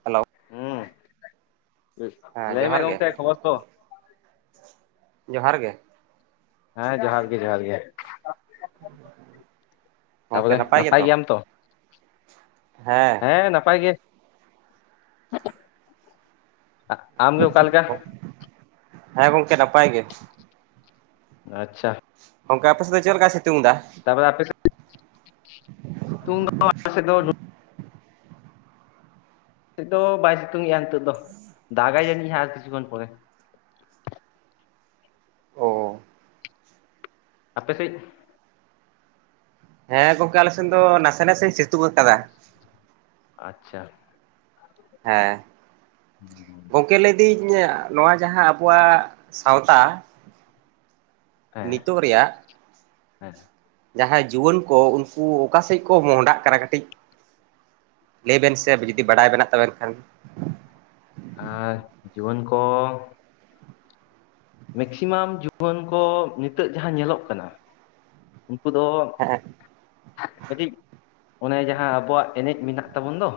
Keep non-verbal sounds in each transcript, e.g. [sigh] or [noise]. Hello ᱦᱚ, ᱦᱮᱸ ᱸ ᱞᱟᱹᱭ ᱡᱚᱦᱟᱨ ᱢᱮ ᱜᱮ ᱜᱚᱝᱠᱮ ᱠᱷᱚᱵᱚᱨ ᱠᱚ ᱾ ᱡᱚᱦᱟᱨ ᱜᱮ ᱾ ᱦᱮᱸ ᱡᱚᱦᱟᱨ ᱜᱮ ᱡᱚᱦᱟᱨ ᱜᱮ ᱾ ᱜᱚᱢᱠᱮ ᱛᱟᱯᱚᱨᱮ ᱱᱟᱯᱟᱭ ᱜᱮᱛᱚ ᱜᱮᱭᱟᱢ ᱛᱚ? ᱦᱮᱸ ᱾ ᱦᱮᱸ ᱱᱟᱯᱟᱭ ᱜᱮ, [unintelligible] ᱟᱢ ᱜᱮ ᱚᱠᱟ ᱞᱮᱠᱟ? ᱦᱮᱸ ᱜᱚᱝᱠᱮ ᱱᱟᱯᱟᱭ ᱜᱮ ᱾ ᱟᱪᱪᱷᱟ ᱾ ᱜᱚᱝᱠᱮ ᱟᱯᱮ ᱥᱮᱫ ᱪᱮᱫ ᱞᱮᱠᱟ ᱥᱤᱛᱩᱝ ᱮᱫᱟ? ᱛᱟᱯᱚᱨᱮ ᱟᱯᱮ ᱥᱮᱫ [unintelligible] ᱥᱤᱛᱩᱝ ᱫᱚ ᱟᱞᱮ ᱥᱮᱫ [unintelligible] ᱮᱫ ᱫᱚ ᱵᱟᱭ ᱥᱤᱛᱩᱝᱮᱜᱼᱟ ᱱᱤᱛᱚᱜ ᱫᱚ, ᱫᱟᱜᱟᱭ ᱡᱟᱹᱱᱤᱡ ᱟᱨ ᱠᱤᱪᱷᱩ ᱠᱷᱚᱱ ᱯᱚᱨᱮ ᱾ ᱚ ᱟᱯᱮ ᱥᱮᱡᱼᱼ ᱦᱮᱸ ᱜᱚᱝᱠᱮ ᱟᱞᱮ ᱥᱮᱱ ᱫᱚ ᱱᱟᱥᱮ ᱱᱟᱥᱮ ᱥᱤᱛᱩᱝ ᱟᱠᱟᱫᱟ ᱾ ᱟᱪᱪᱷᱟ ᱾ ᱦᱮᱸ ᱾ ᱠᱮ ᱞᱟᱹᱭ ᱤᱫᱟᱹᱧ ᱤᱭᱟᱹ ᱱᱚᱣᱟ ᱡᱟᱦᱟᱸ ᱟᱵᱚᱣᱟᱜ ᱥᱟᱶᱛᱟ ᱾ ᱱᱤᱛᱚᱜ ᱨᱮᱭᱟᱜᱼᱼ ᱦᱮᱸᱜᱼᱼ ᱡᱟᱦᱟᱸᱭ ᱡᱩᱣᱟᱹᱱ ᱠᱚ, ᱩᱱᱠᱩ ᱚᱠᱟ ᱥᱮᱫ ᱠᱚ ᱢᱚᱦᱰᱟᱜ ᱠᱟᱱᱟ ᱠᱟᱹᱴᱤᱡᱼᱼ ᱞᱟᱹᱭᱵᱮᱱ ᱥᱮ ᱡᱩᱫᱤ ᱵᱟᱲᱟᱭ ᱵᱮᱱᱟᱜ ᱛᱟᱵᱮᱱ ᱠᱷᱟᱱ ᱾ ᱟᱨ ᱡᱩᱣᱟᱹᱱ ᱠᱚᱼᱼ ᱢᱮᱠᱥᱤᱢᱟᱢ ᱡᱩᱣᱟᱹᱱ ᱠᱚ ᱱᱤᱛᱚᱜ ᱡᱟᱦᱟᱸ ᱧᱮᱞᱚᱜ ᱠᱟᱱᱟᱼᱼ ᱩᱱᱠᱩ ᱫᱚᱼᱼ ᱦᱮᱸ [unintelligible] ᱠᱟᱹᱴᱤᱡ ᱚᱱᱮ ᱡᱟᱦᱟᱸ ᱟᱵᱚᱣᱟᱜ ᱮᱱᱮᱡ ᱢᱮᱱᱟᱜ ᱛᱟᱵᱚᱱ ᱫᱚᱼᱼ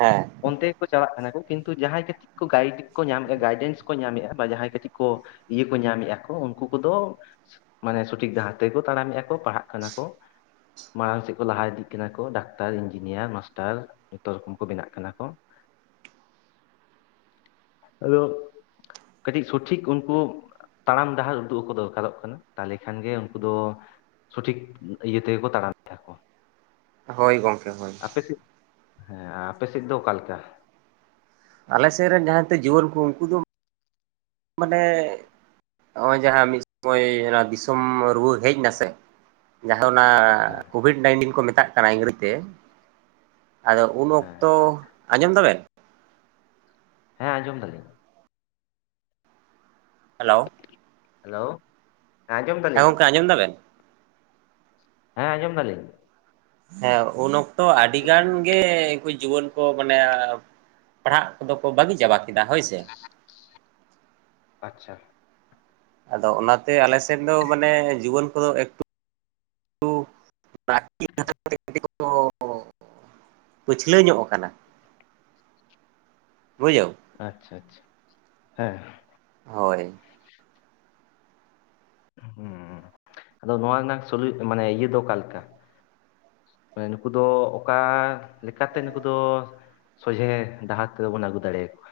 ᱦᱮᱸ ᱚᱱᱛᱮᱼᱼ ᱪᱟᱞᱟᱜ ᱠᱟᱱᱟ ᱠᱚ ᱠᱤᱱᱛᱩ ᱡᱟᱦᱟᱸᱭ ᱠᱟᱹᱴᱤᱡ ᱠᱚ ᱜᱟᱭᱤᱰ ᱠᱚ ᱧᱟᱢᱮᱫᱼᱟ, ᱜᱟᱭᱰᱮᱱᱥ ᱠᱚ ᱧᱟᱢᱮᱫᱼᱟ, ᱵᱟ ᱡᱟᱦᱟᱸᱭ ᱠᱟᱹᱴᱤᱡ ᱠᱚᱼᱼ ᱤᱭᱟᱹ ᱠᱚ ᱧᱟᱢᱮᱜ ᱟᱠᱚ ᱩᱱᱠᱩ ᱠᱚᱫᱚ, ᱢᱟᱱᱮ ᱪᱷᱩᱼᱼ ᱴᱷᱤᱠ ᱰᱟᱦᱟᱨ ᱛᱮᱜᱮ ᱠᱚ ᱛᱟᱲᱟᱢᱮᱜ ᱟᱠᱚ ᱯᱟᱲᱦᱟᱜ ᱠᱟᱱᱟ ᱠᱚ ᱾ ᱢᱟᱲᱟᱝ ᱥᱮᱫ ᱠᱚ ᱞᱟᱦᱟ ᱤᱫᱤᱜ ᱠᱟᱱᱟ ᱠᱚ, ᱰᱟᱠᱛᱟᱨ, ᱤᱱᱡᱤᱱᱤᱭᱟᱨ, ᱢᱟᱥᱴᱟᱨ ᱡᱚᱛᱚ ᱨᱚᱠᱚᱢ ᱠᱚ ᱵᱮᱱᱟᱜ ᱠᱟᱱᱟ ᱠᱚ ᱾ ᱟᱫᱚ ᱠᱟᱹᱴᱤᱡ ᱥᱚᱴᱷᱤᱠ ᱩᱱᱠᱩᱼᱼ ᱛᱟᱲᱟᱢ ᱰᱟᱦᱟᱨ ᱩᱫᱩᱜ ᱟᱠᱚ ᱫᱚᱨᱠᱟᱨᱚᱜ ᱠᱟᱱᱟ, ᱛᱟᱦᱚᱞᱮ ᱠᱷᱟᱱᱜᱮ ᱩᱱᱠᱩ ᱫᱚᱼᱼ ᱥᱩᱴᱷᱤᱠ ᱤᱭᱟᱹ ᱛᱮᱜᱮ ᱠᱚ ᱛᱟᱲᱟᱢ ᱮᱫ ᱟᱠᱚ ᱾ ᱦᱚᱭ ᱜᱚᱝᱠᱮ ᱦᱚᱭ ᱾ ᱟᱯᱮᱥᱮᱫ, ᱦᱮᱸ ᱟᱯᱮᱥᱮᱫ ᱫᱚ ᱚᱠᱟ ᱞᱮᱠᱟ? ᱟᱞᱮ ᱥᱮᱫ ᱨᱮᱱ ᱡᱟᱦᱟᱸᱭ ᱛᱮ ᱡᱩᱣᱟᱹᱱ ᱠᱚ ᱩᱱᱠᱩ ᱫᱚ, ᱢᱟᱱᱮᱼᱼ ᱱᱚᱜ-ᱚᱭ ᱡᱟᱦᱟᱸ ᱢᱤᱫ ᱥᱚᱢᱚᱭ ᱚᱱᱟ ᱫᱤᱥᱚᱢ ᱨᱩᱣᱟᱹᱲ ᱦᱮᱡ ᱱᱟ ᱥᱮᱼᱼ ᱡᱟᱦᱟᱸ ᱚᱱᱟ ᱦᱮᱸ ᱠᱳᱵᱷᱤᱰ ᱱᱟᱭᱤᱱᱴᱤᱱ ᱠᱚ ᱢᱮᱛᱟᱜ ᱠᱟᱱᱟ ᱤᱝᱨᱮᱡᱤ ᱛᱮ, ᱟᱫᱚᱼᱼ ᱩᱱ ᱦᱮᱸ ᱚᱠᱛᱚ, ᱟᱸᱡᱚᱢ ᱫᱟ ᱵᱮᱱ? ᱦᱮᱸ ᱟᱸᱡᱚᱢ ᱫᱟ ᱞᱤᱧ ᱾ ᱦᱮᱞᱳ ᱾ ᱦᱮᱞᱳ᱾ ᱟᱸᱡᱚᱢ ᱦᱮᱸ ᱫᱟᱞᱤᱧ ᱜᱚᱝᱠᱮ ᱟᱸᱚᱢ ᱫᱟ ᱵᱮᱱ? ᱦᱮᱸ ᱟᱸᱡᱚᱢ ᱫᱟ ᱞᱤᱧ᱾ ᱦᱮᱸ ᱩᱱ ᱚᱠᱛᱚ ᱟᱹᱰᱤ ᱜᱟᱱ ᱜᱮ ᱩᱱᱠᱩ ᱡᱩᱣᱟᱹᱱ ᱠᱚ ᱢᱟᱱᱮ ᱯᱟᱲᱦᱟᱜ ᱠᱚᱫᱚ ᱠᱚ ᱵᱟᱹᱜᱤ ᱪᱟᱵᱟ ᱠᱮᱫᱟ ᱦᱳᱭ ᱥᱮ ᱾ [inaudible] ᱟᱪᱪᱷᱟ ᱾ ᱟᱫᱚ ᱚᱱᱟᱛᱮ ᱟᱞᱮᱥᱮᱫ ᱫᱚ ᱢᱟᱱᱮ ᱡᱩᱣᱟᱹᱱ ᱠᱚᱫᱚ ᱮᱠᱴᱩ ᱠᱟ ᱠᱚ ᱯᱟᱹᱪᱷᱞᱟᱹ ᱧᱚᱜ ᱟᱠᱟᱱᱟ᱾ [inaudible] ᱵᱩᱡᱷᱟᱹᱣ᱾ ᱟᱪᱪᱷᱟ ᱟᱪᱪᱷᱟ ᱦᱮᱸ ᱾ ᱦᱳᱭ᱾ ᱦᱩᱸ ᱟᱫᱚ ᱱᱚᱣᱟ ᱨᱮᱱᱟᱜ ᱢᱟᱱᱮ ᱤᱭᱟᱹ ᱫᱚ ᱚᱠᱟ ᱞᱮᱠᱟ? ᱱᱩᱠᱩ ᱫᱚ ᱚᱠᱟ ᱞᱮᱠᱟ ᱛᱮ ᱱᱩᱠᱩ ᱫᱚ ᱥᱚᱡᱷᱮ ᱰᱟᱦᱟᱨ ᱛᱮᱫᱚ ᱵᱚᱱ ᱟᱹᱜᱩ ᱫᱟᱲᱮᱭᱟ ᱠᱚᱣᱟ᱾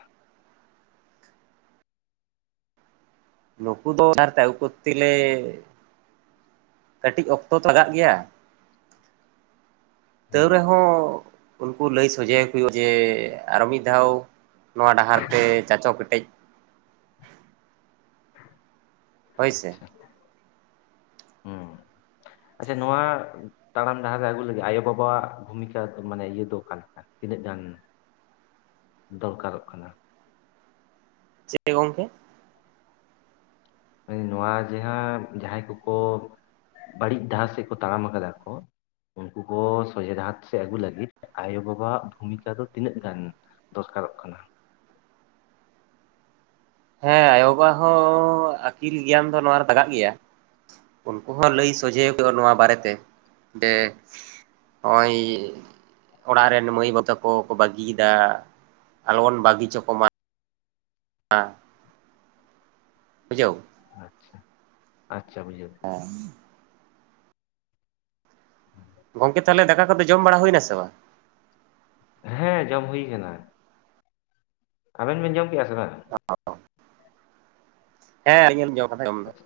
ᱱᱩᱠᱩ ᱫᱚ ᱠᱟᱹᱴᱤᱡ ᱚᱠᱛᱚ ᱛᱚ ᱞᱟᱜᱟᱜ ᱜᱮᱭᱟ᱾ [inaudible] ᱛᱟᱹᱣ ᱦᱩᱸ ᱨᱮᱦᱚᱸ ᱩᱱᱠᱩ ᱞᱟᱹᱭ ᱥᱚᱡᱷᱮ ᱟᱠᱚ ᱦᱩᱭᱩᱜᱼᱟ ᱡᱮ ᱟᱨᱚ ᱢᱤᱫ ᱫᱷᱟᱣ ᱱᱚᱣᱟ ᱰᱟᱦᱟᱨ ᱛᱮ ᱪᱟᱪᱚ ᱠᱮᱴᱮᱡ᱾ ᱦᱳᱭ ᱥᱮ ᱟᱪᱪᱷᱟ᱾ ᱦᱩᱸ [unintelligible] ᱟᱪᱪᱷᱟ ᱱᱚᱣᱟ ᱛᱟᱲᱟᱢ ᱰᱟᱦᱟᱨ ᱨᱮ ᱟᱹᱜᱩ ᱞᱟᱹᱜᱤᱫ ᱟᱭᱳ ᱵᱟᱵᱟᱣᱟᱜ ᱵᱷᱩᱢᱤᱠᱟ ᱢᱟᱱᱮ ᱤᱭᱟᱹ ᱫᱚ ᱚᱠᱟ ᱞᱮᱠᱟ? ᱛᱤᱱᱟᱹᱜ ᱜᱟᱱ ᱫᱚᱨᱠᱟᱨᱚᱜ ᱠᱟᱱᱟ? ᱪᱮᱜ ᱜᱚᱝᱠᱮ? ᱱᱚᱣᱟ ᱡᱟᱦᱟᱸ ᱡᱟᱦᱟᱸᱭ ᱠᱚᱼᱠᱚ ᱵᱟᱹᱲᱤᱡ ᱰᱟᱦᱟᱨ ᱥᱮᱫ ᱠᱚ ᱛᱟᱲᱟᱢ ᱠᱟᱫᱟ ᱠᱚ ᱩᱱᱠᱩ ᱠᱚ ᱥᱚᱡᱷᱮ ᱰᱟᱦᱟᱛ ᱥᱮᱫ ᱟᱹᱜᱩ ᱞᱟᱹᱜᱤᱫ ᱟᱭᱳ ᱵᱟᱵᱟᱣᱟᱜ ᱵᱷᱩᱢᱤᱠᱟ ᱫᱚ ᱛᱤᱱᱟᱹᱜ ᱜᱟᱱ? ᱫᱚᱨᱠᱟᱨᱚᱜ ᱠᱟᱱᱟ? ᱦᱮᱸ ᱟᱭᱳ ᱵᱟᱵᱟ ᱦᱚᱸ ᱟᱹᱠᱤᱞ ᱜᱮᱭᱟᱱ ᱫᱚ ᱱᱚᱣᱟ ᱨᱮ ᱫᱟᱜᱟᱜ ᱜᱮᱭᱟ᱾ ᱩᱱᱠᱩ ᱦᱚᱸ ᱞᱟᱹᱭ ᱥᱚᱡᱷᱮ ᱦᱩᱭᱩᱜ ᱼᱟ ᱱᱚᱣᱟ ᱵᱟᱨᱮᱛᱮ ᱡᱮ ᱦᱚᱸᱜ-ᱚᱭ᱾ ᱚᱲᱟᱜ ᱨᱮᱱ ᱢᱟᱹᱭ ᱵᱟ ᱛᱟᱠᱚ ᱵᱟᱹᱜᱤᱭᱮᱫᱟ ᱟᱞᱚ ᱵᱚᱱ ᱵᱟᱹᱜᱤᱪᱚ ᱠᱚᱢᱟ᱾ [unintelligible] ᱵᱩᱡᱷᱟᱹᱣ᱾ ᱟᱪᱪᱷᱟ ᱟᱪᱪᱷᱟ ᱵᱩᱡᱷᱟᱹᱣ ᱾ [unintelligible] ᱜᱚᱝᱠᱮ ᱛᱟᱦᱚᱞᱮ ᱫᱟᱠᱟ ᱠᱚᱫᱚ ᱡᱚᱢ ᱵᱟᱲᱟ ᱦᱩᱭᱼᱱᱟ ᱥᱮ ᱵᱟᱝ? ᱦᱮᱸ ᱡᱚᱢ ᱦᱩᱭ ᱠᱟᱱᱟ᱾ ᱟᱵᱮᱱ ᱵᱮᱱ ᱡᱚᱢ ᱠᱮᱜ-ᱟ ᱥᱮ ᱵᱟᱝᱟ? [inaudible] ᱦᱮᱸ ᱟᱞᱤᱧ ᱡᱚᱢ ᱠᱟᱫᱟ ᱡᱚᱢ ᱫᱚ᱾ ᱟᱪᱪᱷᱟ᱾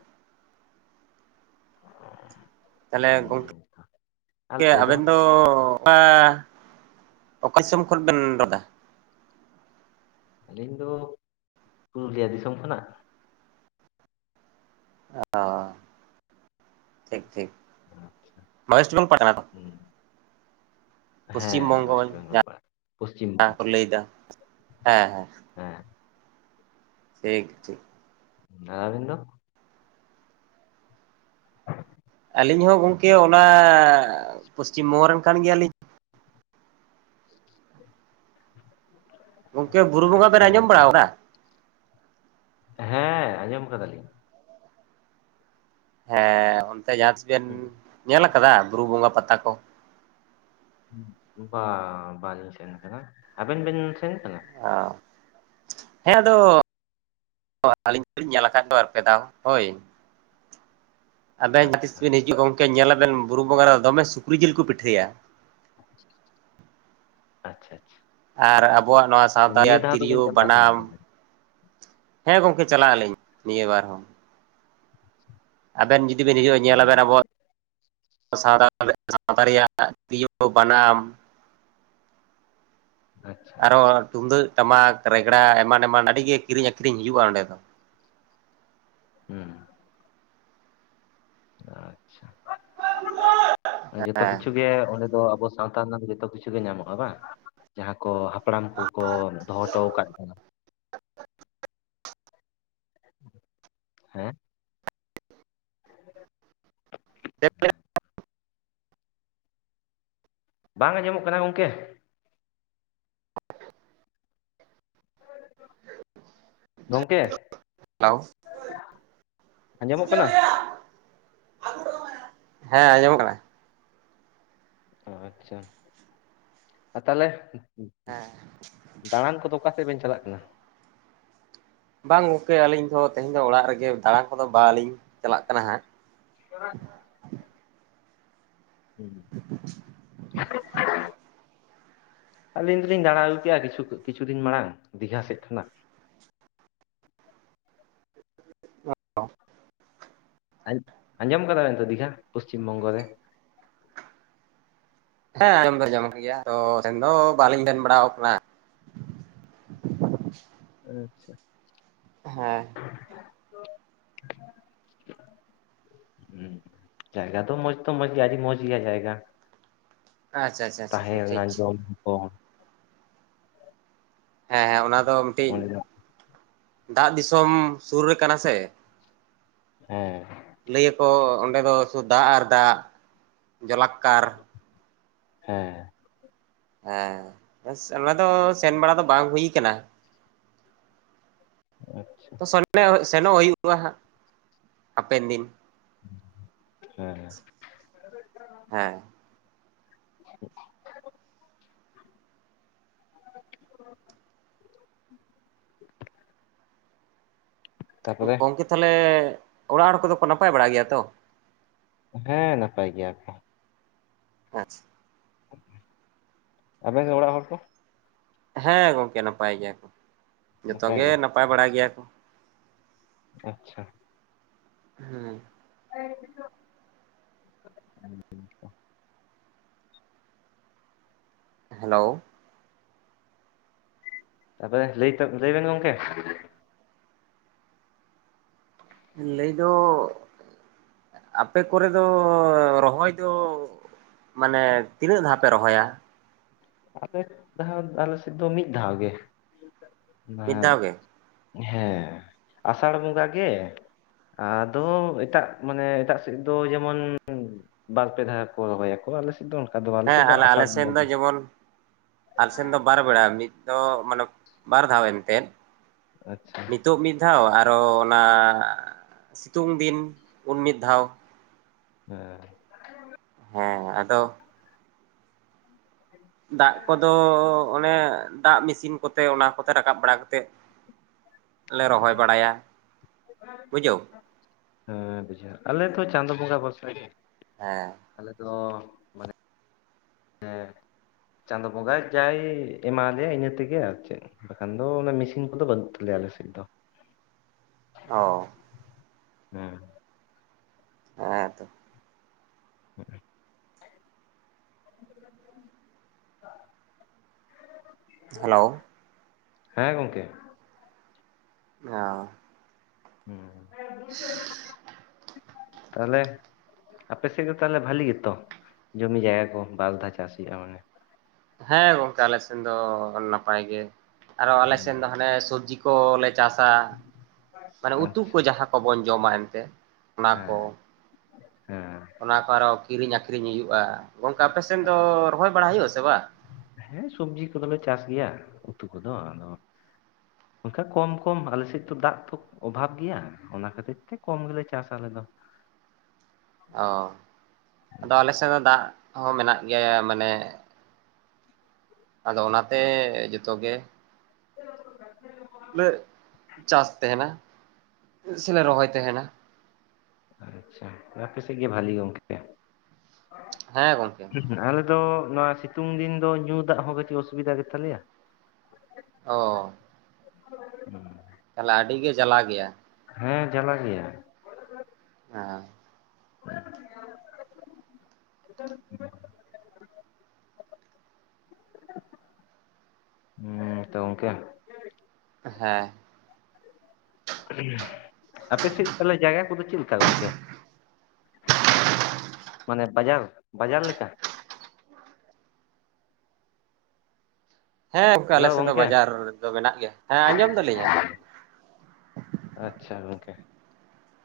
ᱛᱟᱦᱚᱞᱮ ᱦᱩᱸ ᱛᱚ, ᱜᱚᱝᱠᱮ ᱟᱵᱮᱱ ᱫᱚ᱾ ᱚᱠᱟ ᱚᱠᱟ ᱫᱤᱥᱚᱢ ᱠᱷᱚᱱ ᱵᱮᱱ ᱨᱚᱲ ᱫᱟ? ᱟᱹᱞᱤᱧ ᱫᱚ ᱯᱩᱨᱩᱞᱤᱭᱟᱹ ᱫᱤᱥᱚᱢ ᱠᱷᱚᱱᱟᱜ᱾ ᱚ ᱴᱷᱤᱠ ᱴᱷᱤᱠ᱾ ᱫᱚ ᱦᱩᱸ, ᱯᱚᱥᱪᱷᱤᱢ ᱦᱮᱸ ᱳᱭᱮᱥᱴ ᱵᱚᱝᱜᱚᱞ [inaudible] ᱵᱮᱝᱜᱚᱞ ᱯᱟᱲᱟᱜ ᱯᱚᱥᱪᱤᱢ ᱠᱟ ᱵᱚᱝᱜᱚ ᱠᱚ ᱞᱟᱹᱭ ᱫᱟ ᱦᱮᱸ ᱦᱮᱸ᱾ ᱦᱮᱸᱻ ᱴᱷᱤᱠ ᱴᱷᱤᱠ᱾ ᱟᱵᱤᱱ ᱫᱚ? [inaudible] ᱟᱹᱞᱤᱧ ᱦᱚᱸ ᱜᱚᱢᱠᱮ ᱚᱱᱟ ᱯᱚᱥᱪᱤᱢ ᱵᱚᱝᱜᱚ ᱨᱮᱱ ᱠᱟᱱ ᱜᱮᱭᱟᱞᱤᱧ᱾ ᱜᱚᱢᱠᱮ ᱵᱩᱨᱩ ᱵᱚᱸᱜᱟ ᱟᱪᱪᱷᱟ ᱵᱮᱱ ᱟᱸᱡᱚᱢ ᱜᱚᱝᱠᱮ ᱵᱟᱲᱟ ᱟᱠᱟᱫᱟ? ᱦᱮᱸ ᱟᱸᱡᱚᱢ ᱟᱠᱟᱫᱟ ᱞᱤᱧ᱾ ᱦᱮᱸ ᱚᱱᱛᱮ ᱡᱟᱦᱟᱸ ᱛᱤᱥ ᱵᱮᱱᱼᱼ ᱦᱮᱸ ᱧᱮᱞ ᱟᱠᱟᱫᱟ ᱵᱩᱨᱩ ᱵᱚᱸᱜᱟ ᱯᱟᱛᱟ ᱠᱚ? ᱵᱟᱝ ᱵᱟᱝ ᱞᱤᱧ ᱥᱮᱱ ᱠᱟᱱᱟ ᱟᱵᱮᱱ ᱵᱮᱱ ᱥᱮᱱ ᱠᱟᱱᱟ? ᱚᱸᱻ ᱦᱮᱸ ᱟᱫᱚ ᱟᱹᱞᱤᱧ ᱫᱚᱞᱤᱧ ᱧᱮᱞ ᱟᱠᱟᱫ ᱫᱚ ᱵᱟᱨᱯᱮ ᱫᱷᱟᱣ ᱦᱳᱭ᱾ ᱟᱵᱮᱱ ᱡᱟᱦᱟᱸ ᱛᱤᱥ ᱟᱪᱪᱷᱟ ᱵᱮᱱ ᱦᱤᱡᱩᱜᱼᱟ ᱜᱚᱝᱠᱮ ᱧᱮᱞᱟᱵᱮᱱ ᱵᱩᱨᱩ ᱵᱚᱸᱜᱟ ᱨᱮ ᱫᱚᱢᱮ ᱥᱩᱠᱨᱤ ᱡᱤᱞ ᱠᱚ ᱯᱤᱴᱷᱟᱹᱭᱟ᱾ ᱟᱪᱪᱷᱟ, ᱟᱪᱪᱷᱟ ᱟᱨ ᱟᱵᱚᱣᱟᱜ ᱱᱚᱣᱟ ᱥᱟᱶᱛᱟ ᱱᱤᱭᱟᱹ ᱨᱮᱭᱟᱜ ᱫᱷᱟᱣ ᱛᱤᱨᱭᱳ ᱫᱚᱵᱮᱱ ᱪᱟᱞᱟᱜ ᱟᱥᱮ ᱵᱟᱱᱟᱢ᱾ ᱵᱟᱝ ᱛᱟᱦᱚᱞᱮ ᱦᱮᱸ ᱜᱚᱝᱠᱮ ᱪᱟᱞᱟᱜ ᱟᱹᱞᱤᱧ ᱱᱤᱭᱟᱹ ᱵᱟᱨ ᱾ ᱟᱵᱮᱱ ᱡᱩᱫᱤ ᱵᱮᱱ ᱦᱤᱡᱩᱜᱼᱟ ᱧᱮᱞᱟᱵᱮᱱ ᱦᱩᱸ, ᱟᱵᱚᱭᱟᱜ᱾ ᱥᱟᱶ ᱥᱟᱶᱛᱟ ᱨᱮᱭᱟᱜ ᱛᱤᱨᱭᱳ ᱵᱟᱱᱟᱢ᱾ ᱟᱪᱪᱷᱟ ᱟᱨᱚ ᱟᱪᱪᱷᱟ, ᱛᱩᱢᱫᱟᱹᱜ ᱴᱟᱢᱟᱠ ᱨᱮᱜᱽᱲᱟ ᱮᱢᱟᱱ ᱮᱢᱟᱱ ᱟᱹᱰᱤ ᱜᱮ ᱠᱤᱨᱤᱧ ᱟᱠᱨᱤᱧ ᱦᱩᱭᱩᱜᱼᱟ ᱚᱸᱰᱮ ᱫᱚ᱾ ᱦᱮᱸ ᱟᱪᱪᱷᱟ ᱡᱚᱛᱚ ᱦᱮᱸ ᱠᱤᱪᱷᱩ ᱜᱮ ᱚᱸᱰᱮ ᱫᱚ ᱟᱵᱚ ᱥᱟᱶᱛᱟ ᱨᱮᱱᱟᱜ ᱫᱚ ᱡᱚᱛᱚ ᱠᱤᱪᱷᱩ ᱜᱮ ᱧᱟᱢᱚᱜᱼᱟ ᱵᱟᱝ? ᱡᱟᱦᱟᱸ ᱠᱚ ᱦᱟᱯᱲᱟᱢ ᱠᱚᱠᱚ ᱫᱚᱦᱚ ᱦᱚᱴᱚ ᱟᱠᱟᱫ [inaudible] ᱦᱮᱸ [inaudible] [unintelligible] ᱵᱟᱝ ᱟᱸᱡᱚᱢᱚᱜ ᱠᱟᱱᱟ ᱜᱚᱝᱠᱮ? ᱜᱚᱝᱠᱮ? ᱛᱟᱣ ᱟᱸᱡᱚᱢᱚᱜ ᱠᱟᱱᱟ? ᱦᱮᱸ ᱟᱸᱡᱚᱢ ᱠᱟᱱᱟ᱾ ᱚ ᱟᱪᱪᱷᱟ ᱟᱨ ᱛᱟᱦᱚᱞᱮ ᱦᱮᱸ ᱦᱮᱸ ᱫᱟᱬᱟᱱ ᱠᱚᱫᱚ ᱚᱠᱟ ᱥᱮᱫ ᱵᱮᱱ ᱪᱟᱞᱟᱜ ᱠᱟᱱᱟ? ᱵᱟᱝ ᱜᱚᱝᱠᱮ ᱟᱹᱞᱤᱧ ᱫᱚ ᱛᱮᱦᱮᱧ ᱫᱚ ᱚᱲᱟᱜ ᱨᱮᱜᱮ ᱫᱟᱬᱟᱱ ᱠᱚᱫᱚ ᱵᱟᱞᱤᱧ ᱪᱟᱞᱟᱜ ᱠᱟᱱᱟ ᱦᱟᱸᱜᱼᱼ [inaudible] ᱦᱮᱸ [inaudible] ᱟᱹᱞᱤᱧ ᱫᱚᱞᱤᱧ ᱫᱟᱬᱟ ᱟᱹᱜᱩᱮᱼᱟ ᱠᱤᱪᱷᱩ ᱠᱤᱪᱷᱩ ᱫᱤᱱ ᱢᱟᱲᱟᱝ ᱫᱤᱜᱷᱟ ᱥᱮᱫ ᱠᱷᱚᱱᱟᱜ᱾ ᱟ [unintelligible] ᱟᱸᱡᱚᱢ ᱠᱟᱫᱟ ᱵᱮᱱ ᱛᱚ ᱫᱤᱜᱷᱟ ᱯᱚᱥᱪᱤᱢ ᱵᱚᱝᱜᱚ ᱨᱮ᱾ ᱦᱮᱸ ᱟᱸᱚᱢ ᱫᱚ ᱧᱚᱢ ᱠᱟᱱ ᱜᱮᱭᱟ ᱛᱚ ᱥᱮᱱ ᱫᱚ ᱵᱟᱞᱤᱧ ᱵᱮᱱ ᱵᱟᱲᱟ ᱟᱠᱟᱱᱟ᱾ ᱟᱪᱪᱷᱟ ᱦᱮᱸ [unintelligible] ᱦ ᱡᱟᱭᱜᱟ ᱫᱚ ᱢᱚᱡᱽ ᱛᱚ ᱢᱚᱡᱽ ᱜᱮ ᱟᱹᱰᱤ ᱢᱚᱡᱽ ᱜᱮᱭᱟ ᱡᱟᱭᱜᱟ ᱟᱪᱪᱷᱟ ᱟᱪᱪᱷᱟ ᱟᱪᱪᱷᱟ ᱛᱟᱦᱮᱸᱱᱟ ᱴᱷᱤᱠ ᱡᱚᱢ ᱠᱚᱢ ᱦᱮᱸ ᱚᱱᱟ ᱫᱚ ᱢᱤᱫᱴᱤᱡ ᱚᱸᱰᱮ ᱫᱚ ᱫᱟᱜ ᱫᱤᱥᱚᱢ ᱥᱩᱨ ᱨᱮ ᱠᱟᱱᱟ ᱥᱮ ᱦᱮᱸ ᱞᱟᱹᱭᱟᱠᱚ ᱚᱸᱰᱮ ᱫᱚ ᱥᱩ ᱫᱟᱜ ᱟᱨ ᱫᱟᱜ ᱡᱟᱞᱟᱠᱠᱟᱨ ᱦᱮᱸ ᱦᱮᱸ ᱚᱱᱟ ᱫᱚ ᱥᱮᱱ ᱵᱟᱲᱟ ᱫᱚ ᱵᱟᱝ ᱦᱩᱭ ᱠᱟᱱᱟ ᱟᱪᱪᱷᱟ ᱛᱚ ᱥᱮᱱᱟᱢᱱᱮ ᱥᱮᱱᱚᱜ ᱦᱩᱭᱩᱜᱼᱟ ᱦᱟᱸᱜ ᱦᱟᱯᱮᱱ ᱫᱤᱱ ᱦᱮᱸ ᱦᱮᱸ ᱦᱮᱸ [inaudible] [inaudible] ᱛᱟᱯᱚᱨᱮ ᱜᱚᱝᱠᱮ ᱛᱟᱦᱚᱞᱮ ᱚᱲᱟᱜ ᱦᱚᱲ ᱠᱚᱫᱚ ᱠᱚ ᱱᱟᱯᱟᱭ ᱵᱟᱲᱟ ᱜᱮᱭᱟ ᱛᱚ ᱦᱮᱸ ᱱᱟᱯᱟᱭ ᱜᱮᱭᱟ ᱠᱚ ᱟᱪᱪᱷᱟ ᱟᱵᱮᱱ ᱨᱮ ᱚᱲᱟᱜ ᱦᱚᱲ ᱠᱚ ᱦᱮᱸ ᱜᱚᱝᱠᱮ ᱱᱟᱯᱟᱭ ᱜᱮᱭᱟ ᱠᱚ ᱡᱚᱛᱚ ᱜᱮ ᱱᱟᱯᱟᱭ ᱵᱟᱲᱟᱟᱭ ᱜᱮᱭᱟ ᱠᱚ ᱾ ᱟᱪᱪᱷᱟ ᱾ ᱦᱮᱸ ᱾ ᱦᱮ ᱾ ᱦᱮᱞᱳ ᱾ ᱛᱟᱯᱚᱨᱮ ᱞᱟᱹᱭ ᱞᱟᱹᱭ ᱵᱮᱱ ᱜᱚᱢᱠᱮ ᱾ ᱞᱟᱹᱭ ᱫᱚ ᱟᱯᱮ ᱠᱚᱨᱮ ᱫᱚ ᱨᱚᱦᱚᱭ ᱫᱚ ᱾ ᱢᱟᱱᱮ ᱛᱤᱱᱟᱹᱜ ᱫᱷᱟᱣ ᱯᱮ ᱨᱚᱦᱚᱭᱟ ᱾ ᱟᱞᱮ ᱫᱷᱟᱣ ᱟᱞᱮ ᱥᱮᱫ ᱫᱚ ᱢᱤᱫ ᱫᱷᱟᱣ ᱜᱮ ᱢᱤᱫ ᱦᱮᱸ ᱫᱷᱟᱣ ᱜᱮ? ᱦᱮᱸ ᱟᱥᱟᱲ ᱵᱚᱸᱜᱟ ᱜᱮ᱾ ᱟᱫᱚ ᱮᱴᱟᱜ ᱢᱟᱱᱮ ᱮᱴᱟᱜ ᱥᱮᱫ ᱫᱚ ᱡᱮᱢᱚᱱ ᱾ ᱵᱟᱨ ᱯᱮ ᱫᱷᱟᱣ ᱠᱚ ᱨᱚᱦᱚᱭᱟᱠᱚ ᱟᱞᱮ ᱥᱮᱫ ᱫᱚ ᱚᱱᱠᱟ ᱫᱚ ᱟᱞᱮ ᱦᱮᱸ ᱥᱮᱫ ᱫᱚ ᱟᱥᱟᱲ ᱵᱚᱸᱜᱟ ᱜᱮ᱾ ᱟᱞ ᱥᱮᱱ ᱫᱚ ᱵᱟᱨ ᱵᱮᱲᱟ ᱢᱤᱫ ᱫᱚ ᱢᱟᱱᱮ ᱵᱟᱨ ᱫᱷᱟᱣ ᱮᱱᱛᱮᱫ ᱟᱪᱪᱷᱟ ᱱᱤᱛᱚᱜ ᱢᱤᱫ᱾ ᱢᱤᱫ ᱫᱷᱟᱣ ᱟᱨᱚ ᱚᱱᱟ ᱥᱤᱛᱩᱝ ᱫᱤᱱ ᱩᱱ ᱢᱤᱫ ᱫᱷᱟᱣ᱾ ᱦᱮᱸ ᱾ ᱦᱮᱸ ᱟᱫᱚ ᱾ ᱫᱟᱜ ᱠᱚᱫᱚ ᱚᱱᱮ ᱫᱟᱜ ᱢᱮᱥᱤᱱ ᱠᱚᱛᱮ ᱚᱱᱟ ᱠᱚᱛᱮ ᱨᱟᱠᱟᱵ ᱵᱟᱲᱟ ᱠᱟᱛᱮᱫ᱾ ᱞᱮ ᱨᱚᱦᱚᱭ ᱵᱟᱲᱟᱭᱟ ᱵᱩᱡᱷᱟᱹᱣ᱾ ᱦᱮᱸᱵᱩᱡᱷᱟ. ᱣ ᱟᱪᱷᱟ ᱟᱞᱮ ᱫᱚᱚ ᱪᱟᱸᱫ ᱵᱚᱸᱜᱟ ᱵᱥᱟᱨ ᱜᱤ᱾ ᱦᱮᱸ᱾ ᱟᱞᱮ ᱫᱚᱚ ᱾ ᱪᱟᱸᱫ ᱵᱚᱸᱜᱟ ᱡᱟᱭ ᱮᱢᱟ ᱞᱮᱮᱭᱟ ᱤᱱᱟᱹ ᱛᱮᱜᱮ ᱟᱨ ᱪᱮᱫ᱾ ᱵᱟᱠᱷᱟᱱ ᱫᱚ ᱚᱱᱟ ᱢᱮᱥᱤᱱ ᱠᱚᱫᱚ ᱵᱟᱹᱱᱩᱜ ᱛᱟᱞᱮᱭᱟ ᱟᱞᱮᱥᱮᱫ ᱫᱚ᱾ ᱚ᱾ ᱦᱮᱸ᱾ ᱦᱮᱸ ᱛᱚ᱾ ᱦᱮᱸ᱾ [inaudible] ᱦᱮᱞᱳ᱾ ᱦᱮᱸ ᱜᱚᱢᱠᱮ᱾ [unintelligible] [unintelligible] [inaudible] ᱛᱟᱦᱚᱞᱮ ᱟᱯᱮᱥᱮᱫ ᱫᱚ ᱛᱟᱦᱚᱞᱮ ᱵᱷᱟᱞᱤ ᱜᱮᱛᱚ ᱡᱚᱢᱤ ᱡᱟᱭᱜᱟ ᱠᱚ, ᱵᱟᱨᱫᱷᱟᱣ ᱪᱟᱥ ᱦᱩᱭᱩᱜᱼᱟ ᱢᱟᱱᱮ᱾ ᱦᱮᱸ ᱜᱚᱝᱠᱮ ᱟᱞᱮ ᱥᱮᱱ ᱫᱚ ᱱᱟᱯᱟᱭ ᱜᱮ, ᱟᱨᱚ ᱟᱞᱮ ᱥᱮᱱ ᱫᱚ ᱦᱟᱱᱮ ᱥᱚᱵᱡᱤ ᱠᱚ ᱞᱮ ᱪᱟᱥᱟ ᱢᱟᱱᱮ ᱩᱛᱩ ᱠᱚ ᱡᱟᱦᱟᱸ ᱠᱚᱵᱚᱱ ᱡᱚᱢᱟ ᱮᱱᱛᱮ ᱚᱱᱟ ᱟᱪᱪᱷᱟ ᱠᱚ᱾ ᱦᱮᱸ ᱚᱱᱟ ᱠᱚ ᱟᱨᱚ ᱠᱤᱨᱤᱧ ᱟᱠᱷᱨᱤᱧ ᱦᱩᱭᱩᱜᱼᱟ᱾ ᱜᱚᱝᱠᱮ ᱟᱯᱮᱥᱮᱱ ᱫᱚ ᱨᱚᱦᱚᱭ ᱵᱟᱲᱟ ᱦᱩᱭᱩᱜ-ᱟ ᱥᱮ ᱵᱟᱝ? ᱦᱮᱸ ᱥᱚᱵᱽᱡᱤ ᱠᱚᱫᱚᱞᱮ ᱪᱟᱥ ᱜᱮᱭᱟ, ᱩᱛᱩ ᱠᱚᱫᱚ ᱟᱫᱚ ᱠᱟᱝᱠᱷᱟᱡ ᱚᱱᱠᱟ ᱠᱚᱢ ᱠᱚᱢ ᱟᱞᱮᱥᱮᱫ ᱛᱚ ᱫᱟᱜ ᱛᱚ ᱚᱵᱷᱟᱵ ᱜᱮᱭᱟ, ᱚᱱᱟ ᱠᱷᱟᱹᱛᱤᱨ ᱛᱮ ᱠᱚᱢ ᱜᱮᱞᱮ ᱪᱟᱥᱟ ᱟᱞᱮ ᱫᱚ᱾ ᱚ ᱟᱫᱚ ᱟᱞᱮ ᱥᱮᱫ ᱫᱚ ᱫᱟᱜ ᱦᱚᱸ ᱢᱮᱱᱟᱜ ᱜᱮᱭᱟ ᱢᱟᱱᱮ ᱟᱫᱚ ᱚᱱᱟᱛᱮ ᱡᱚᱛᱚ ᱜᱮ [unintelligible] ᱞᱮ ᱪᱟᱥ ᱛᱟᱦᱮᱱᱟ ᱥᱮᱞᱮ ᱨᱚᱦᱚᱭ ᱛᱟᱦᱮᱱᱟ᱾ ᱟᱪᱪᱷᱟ ᱛᱚ ᱟᱯᱮ ᱥᱮᱫ ᱜᱮ ᱵᱷᱟᱹᱞᱤ ᱜᱚᱢᱠᱮ᱾ ᱦᱮᱸ ᱜᱚᱝᱠᱮ᱾ [unintelligible] ᱟᱞᱮ ᱫᱚ ᱱᱚᱣᱟ ᱥᱤᱛᱩᱝ ᱫᱤᱱ ᱫᱚ ᱧᱩ ᱫᱟᱜ ᱦᱚᱸ ᱠᱟᱹᱴᱤᱡ ᱚᱥᱩᱵᱤᱫᱟ ᱜᱮᱛᱟᱞᱮᱭᱟ᱾ ᱚ᱾ ᱦᱩᱸ᱾ ᱛᱟᱦᱚᱞᱮ ᱟᱹᱰᱤ ᱜᱮ ᱡᱟᱞᱟ ᱜᱮᱭᱟ᱾ ᱦᱮᱸ ᱡᱟᱞᱟ ᱜᱮᱭᱟ᱾ [unintelligible] [inaudible] ᱦᱩᱸ ᱛᱚ ᱜᱚᱝᱠᱮ᱾ ᱦᱮᱸ᱾ ᱟᱯᱮ ᱥᱮᱫ ᱛᱟᱦᱚᱞᱮ ᱡᱟᱭᱜᱟ ᱠᱚᱫᱚ ᱪᱮᱫ ᱞᱮᱠᱟ ᱜᱚᱝᱠᱮ? ᱢᱟᱱᱮ ᱵᱟᱡᱟᱨ ᱵᱟᱡᱟᱨ ᱞᱮᱠᱟ? ᱦᱮᱸ ᱚᱝᱠᱟ ᱦᱮᱞᱳ ᱟᱞᱮᱥᱮᱱ ᱫᱚ ᱜᱚᱝᱠᱮ ᱵᱟᱡᱟᱨ ᱫᱚ ᱢᱮᱱᱟᱜ ᱜᱮᱭᱟ᱾ ᱦᱮᱸ ᱟᱸᱡᱚᱢ ᱫᱟᱞᱤᱧ ᱟᱸᱡᱚᱢ ᱫᱟᱞᱤᱧ᱾ ᱟᱪᱪᱷᱟ ᱜᱚᱝᱠᱮ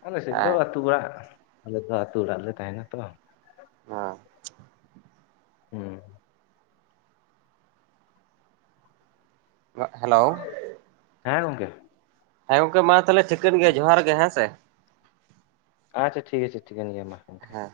ᱟᱞᱮ ᱥᱮᱫ ᱫᱚ ᱦᱮᱸ ᱟᱹᱛᱩ ᱚᱲᱟᱜ᱾ ᱟᱞᱮ ᱫᱚ ᱟᱹᱛᱩ ᱚᱲᱟᱜ ᱨᱮᱞᱮ ᱛᱟᱦᱮᱱᱟ ᱛᱚ᱾ ᱦᱮᱸ᱾ ᱦᱩᱸ᱾ ᱦᱮᱞᱳ᱾ ᱦᱮᱸ ᱜᱚᱢᱠᱮ᱾ ᱦᱮᱸ ᱜᱚᱝᱠᱮ ᱢᱟ ᱛᱟᱦᱚᱞᱮ ᱴᱷᱤᱠᱟᱹᱱ ᱜᱮᱭᱟ ᱡᱚᱸᱦᱟᱨ ᱜᱮ ᱦᱮᱸ ᱥᱮ᱾ ᱟᱪᱪᱷᱟ ᱴᱷᱤᱠ ᱟᱪᱷᱮ ᱴᱷᱤᱠᱟᱹᱱ ᱜᱮᱭᱟ ᱢᱟ ᱜᱚᱢᱠᱮ᱾ ᱦᱮᱸ